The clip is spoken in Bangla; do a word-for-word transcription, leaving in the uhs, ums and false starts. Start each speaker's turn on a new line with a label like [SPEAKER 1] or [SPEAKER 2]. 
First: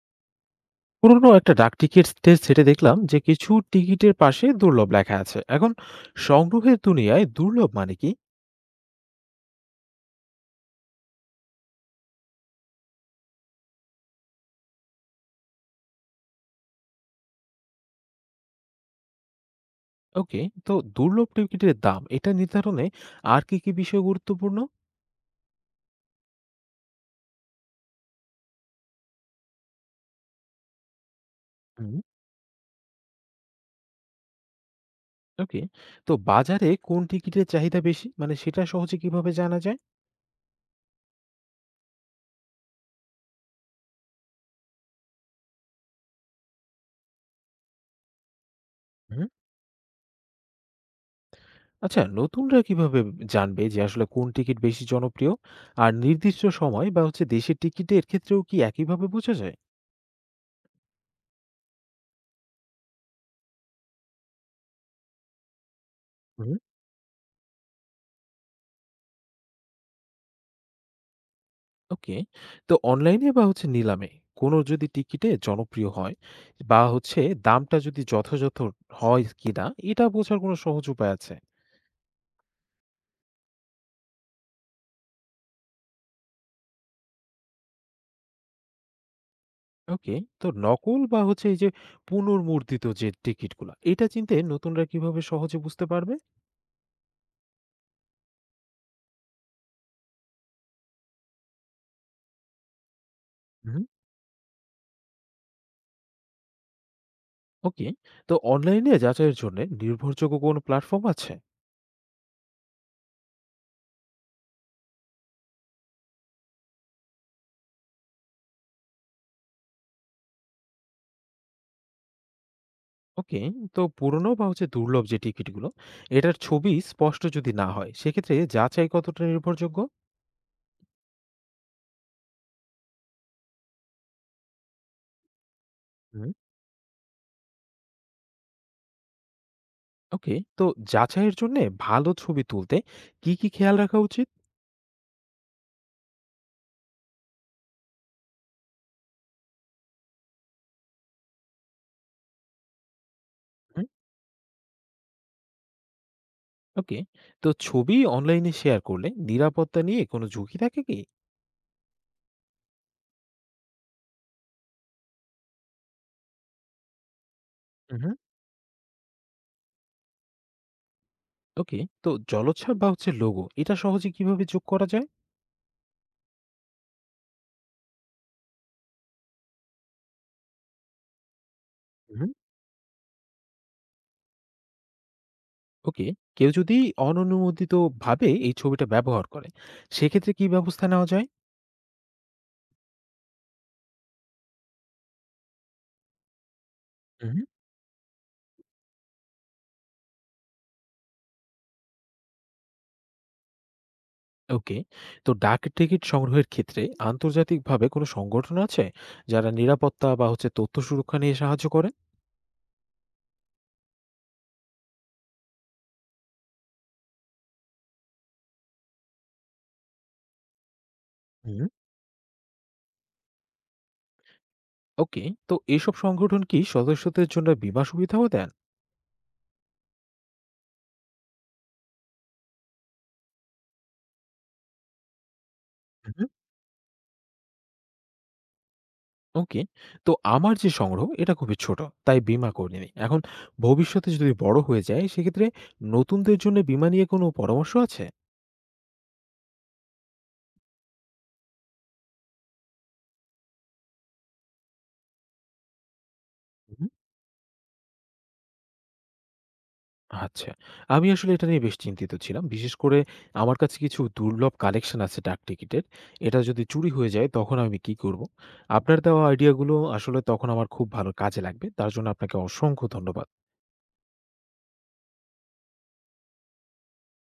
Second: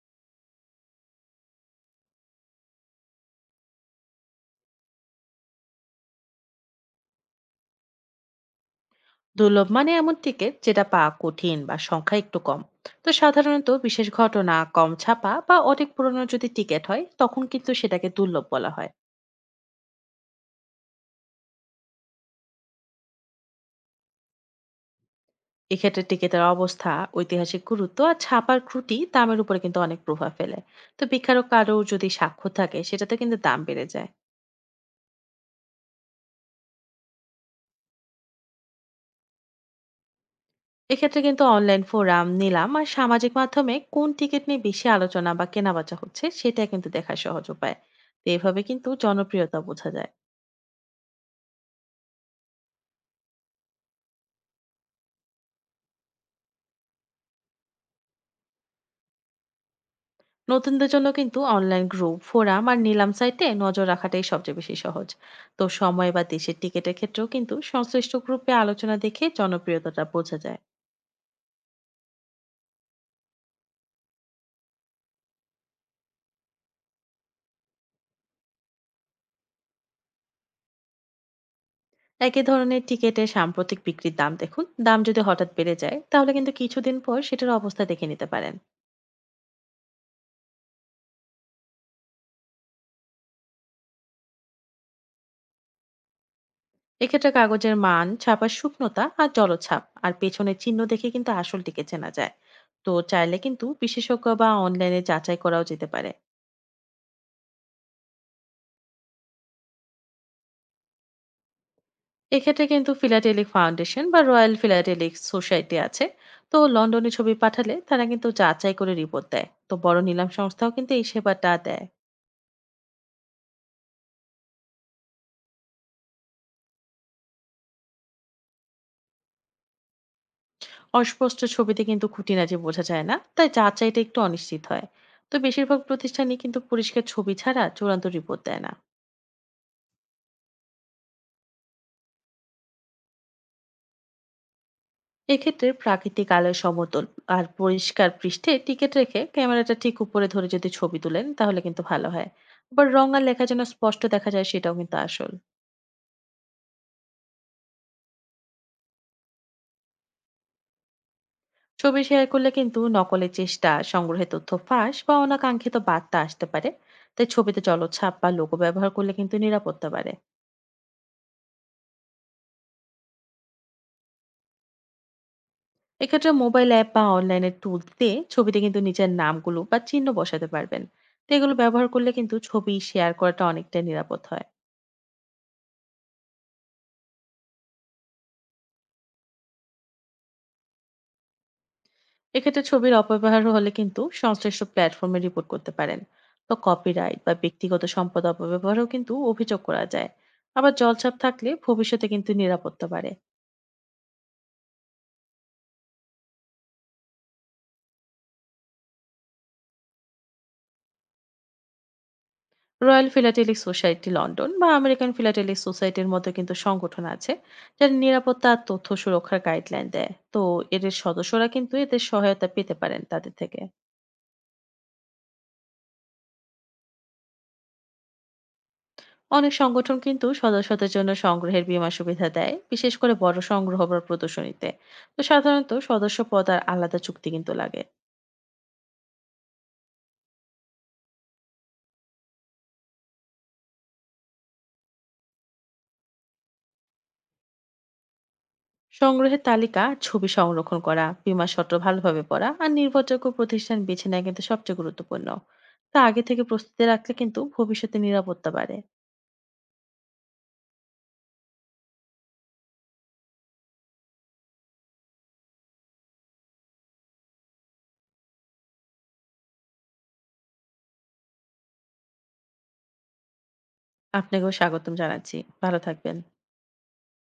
[SPEAKER 1] পুরোনো একটা ডাকটিকিট স্টেজ সেটে দেখলাম যে কিছু টিকিটের পাশে দুর্লভ লেখা আছে। এখন সংগ্রহের দুনিয়ায় দুর্লভ মানে কি?
[SPEAKER 2] দুর্লভ মানে এমন টিকিট যেটা পাওয়া কঠিন বা সংখ্যা একটু কম। তো সাধারণত বিশেষ ঘটনা, কম ছাপা বা অনেক পুরনো যদি টিকিট হয় তখন কিন্তু সেটাকে দুর্লভ বলা হয়।
[SPEAKER 1] ওকে, তো দুর্লভ টিকিটের দাম এটা নির্ধারণে আর কি কি বিষয় গুরুত্বপূর্ণ?
[SPEAKER 2] এক্ষেত্রে টিকিটের অবস্থা, ঐতিহাসিক গুরুত্ব আর ছাপার ত্রুটি দামের উপরে কিন্তু অনেক প্রভাব ফেলে। তো বিখ্যাত কারো
[SPEAKER 1] হুম,
[SPEAKER 2] যদি স্বাক্ষর থাকে সেটাতে কিন্তু দাম বেড়ে যায়।
[SPEAKER 1] ওকে। তো বাজারে কোন টিকিটের চাহিদা বেশি মানে সেটা সহজে কিভাবে জানা যায়?
[SPEAKER 2] এক্ষেত্রে কিন্তু অনলাইন ফোরাম, নিলাম আর সামাজিক মাধ্যমে কোন টিকিট নিয়ে বেশি আলোচনা বা কেনাবেচা হচ্ছে সেটা কিন্তু দেখা সহজ উপায়। তো এভাবে কিন্তু
[SPEAKER 1] হুম,
[SPEAKER 2] জনপ্রিয়তা বোঝা যায়।
[SPEAKER 1] আচ্ছা, নতুনরা কিভাবে জানবে যে আসলে কোন টিকিট বেশি জনপ্রিয়? আর নির্দিষ্ট সময় বা হচ্ছে দেশের টিকিটের ক্ষেত্রেও কি একইভাবে বোঝা যায়?
[SPEAKER 2] নতুনদের জন্য কিন্তু অনলাইন গ্রুপ, ফোরাম আর নিলাম সাইটে নজর রাখাটাই সবচেয়ে বেশি সহজ। তো সময় বা দেশের টিকিটের ক্ষেত্রেও কিন্তু সংশ্লিষ্ট গ্রুপে আলোচনা দেখে জনপ্রিয়তাটা বোঝা যায়।
[SPEAKER 1] ওকে। তো অনলাইনে বা হচ্ছে নিলামে কোনো যদি টিকিটে জনপ্রিয় হয় বা হচ্ছে দামটা যদি যথাযথ হয় কিনা এটা বোঝার কোনো সহজ উপায় আছে?
[SPEAKER 2] একই ধরনের টিকিটের সাম্প্রতিক বিক্রির দাম দেখুন, দাম যদি হঠাৎ বেড়ে যায় তাহলে কিন্তু কিছুদিন পর সেটার অবস্থা দেখে নিতে পারেন।
[SPEAKER 1] ওকে। তো নকল বা হচ্ছে এই যে পুনর্মুদ্রিত যে টিকিটগুলা এটা চিনতে নতুনরা কিভাবে সহজে বুঝতে পারবে?
[SPEAKER 2] এক্ষেত্রে কাগজের মান, ছাপার শুকনতা আর জলছাপ আর পেছনের চিহ্ন দেখে কিন্তু আসল টিকে চেনা যায়। তো চাইলে কিন্তু
[SPEAKER 1] হুম,
[SPEAKER 2] বিশেষজ্ঞ বা অনলাইনে যাচাই করাও যেতে পারে।
[SPEAKER 1] ওকে। তো অনলাইনে যাচাইয়ের জন্য নির্ভরযোগ্য কোনো প্ল্যাটফর্ম আছে?
[SPEAKER 2] এক্ষেত্রে কিন্তু ফিলাটেলিক ফাউন্ডেশন বা রয়্যাল ফিলাটেলিক সোসাইটি আছে। তো লন্ডনে ছবি পাঠালে তারা কিন্তু যাচাই করে রিপোর্ট দেয়। তো বড় নিলাম সংস্থাও কিন্তু এই সেবাটা দেয়।
[SPEAKER 1] ওকে। তো পুরনো বা হচ্ছে দুর্লভ যে টিকিটগুলো এটার ছবি স্পষ্ট যদি না হয় সেক্ষেত্রে যাচাই কতটা নির্ভরযোগ্য?
[SPEAKER 2] অস্পষ্ট ছবিতে কিন্তু খুঁটিনাটি বোঝা যায় না, তাই যাচাইটা একটু অনিশ্চিত হয়। তো বেশিরভাগ প্রতিষ্ঠানই কিন্তু পরিষ্কার ছবি ছাড়া চূড়ান্ত রিপোর্ট দেয় না।
[SPEAKER 1] ওকে। তো যাচাইয়ের জন্যে ভালো ছবি তুলতে কি, কি খেয়াল রাখা উচিত?
[SPEAKER 2] এক্ষেত্রে প্রাকৃতিক আলোয় সমতল আর পরিষ্কার পৃষ্ঠে টিকিট রেখে ক্যামেরাটা ঠিক উপরে ধরে যদি ছবি তোলেন তাহলে কিন্তু ভালো হয়। আবার রং আর লেখা যেন
[SPEAKER 1] হুম,
[SPEAKER 2] স্পষ্ট দেখা যায় সেটাও কিন্তু আসল।
[SPEAKER 1] ওকে। তো ছবি অনলাইনে শেয়ার করলে নিরাপত্তা নিয়ে কোনো ঝুঁকি থাকে কি?
[SPEAKER 2] ছবি শেয়ার করলে কিন্তু নকলের চেষ্টা, সংগ্রহে তথ্য ফাঁস বা অনাকাঙ্ক্ষিত বার্তা আসতে পারে। তাই ছবিতে
[SPEAKER 1] হুম,
[SPEAKER 2] জলছাপ
[SPEAKER 1] হুম,
[SPEAKER 2] বা লোগো ব্যবহার করলে কিন্তু নিরাপত্তা বাড়ে।
[SPEAKER 1] ওকে। তো জলোচ্ছ্বাস বা হচ্ছে লোগো এটা সহজে কিভাবে যোগ করা যায়?
[SPEAKER 2] এক্ষেত্রে মোবাইল অ্যাপ বা অনলাইনে টুল দিয়ে ছবিতে কিন্তু নিজের নামগুলো বা চিহ্ন বসাতে পারবেন। তো এগুলো ব্যবহার করলে
[SPEAKER 1] হুম,
[SPEAKER 2] কিন্তু ছবি শেয়ার করাটা অনেকটা নিরাপদ হয়।
[SPEAKER 1] ওকে। কেউ যদি অননুমোদিত ভাবে এই ছবিটা ব্যবহার করে, সেক্ষেত্রে কি ব্যবস্থা নেওয়া যায়?
[SPEAKER 2] এক্ষেত্রে ছবির অপব্যবহার হলে কিন্তু সংশ্লিষ্ট প্ল্যাটফর্মে রিপোর্ট করতে পারেন। তো কপিরাইট বা
[SPEAKER 1] হুম,
[SPEAKER 2] ব্যক্তিগত সম্পদ অপব্যবহারও কিন্তু অভিযোগ করা যায়। আবার জলছাপ থাকলে ভবিষ্যতে কিন্তু নিরাপত্তা বাড়ে।
[SPEAKER 1] ওকে। তো ডাক টিকিট সংগ্রহের ক্ষেত্রে আন্তর্জাতিকভাবে কোনো সংগঠন আছে যারা নিরাপত্তা বা হচ্ছে তথ্য সুরক্ষা নিয়ে সাহায্য করে?
[SPEAKER 2] রয়্যাল ফিলাটেলিক সোসাইটি লন্ডন বা আমেরিকান ফিলাটেলিক সোসাইটির মতো কিন্তু সংগঠন আছে, যারা নিরাপত্তা আর তথ্য সুরক্ষার গাইডলাইন দেয়। তো এদের সদস্যরা
[SPEAKER 1] হুম,
[SPEAKER 2] কিন্তু এদের সহায়তা পেতে পারেন তাদের থেকে।
[SPEAKER 1] ওকে। তো এসব সংগঠন কি সদস্যদের জন্য বীমা সুবিধাও দেন?
[SPEAKER 2] অনেক সংগঠন কিন্তু সদস্যদের জন্য সংগ্রহের বীমা সুবিধা দেয়, বিশেষ করে বড় সংগ্রহ বা প্রদর্শনীতে। তো সাধারণত সদস্য
[SPEAKER 1] হুম,
[SPEAKER 2] পদ আর আলাদা চুক্তি কিন্তু লাগে।
[SPEAKER 1] ওকে। তো আমার যে সংগ্রহ এটা খুবই ছোট। তাই বীমা করিনি। এখন ভবিষ্যতে যদি বড় হয়ে যায় সেক্ষেত্রে নতুনদের জন্য বীমা নিয়ে কোনো পরামর্শ আছে?
[SPEAKER 2] সংগ্রহের তালিকা, ছবি সংরক্ষণ করা, বীমা শর্ত ভালোভাবে পড়া আর নির্ভরযোগ্য প্রতিষ্ঠান বেছে নেওয়া কিন্তু সবচেয়ে গুরুত্বপূর্ণ। তা আগে থেকে
[SPEAKER 1] হুম,
[SPEAKER 2] প্রস্তুতি রাখলে কিন্তু ভবিষ্যতে নিরাপত্তা বাড়ে।
[SPEAKER 1] আচ্ছা। আমি আসলে এটা নিয়ে বেশ চিন্তিত ছিলাম। বিশেষ করে আমার কাছে কিছু দুর্লভ কালেকশন আছে ডাকটিকিটের। এটা যদি চুরি হয়ে যায় তখন আমি কি করব? আপনার দেওয়া আইডিয়াগুলো আসলে তখন আমার খুব ভালো কাজে লাগবে। তার জন্য আপনাকে অসংখ্য ধন্যবাদ।
[SPEAKER 2] আপনাকেও স্বাগতম জানাচ্ছি। ভালো থাকবেন।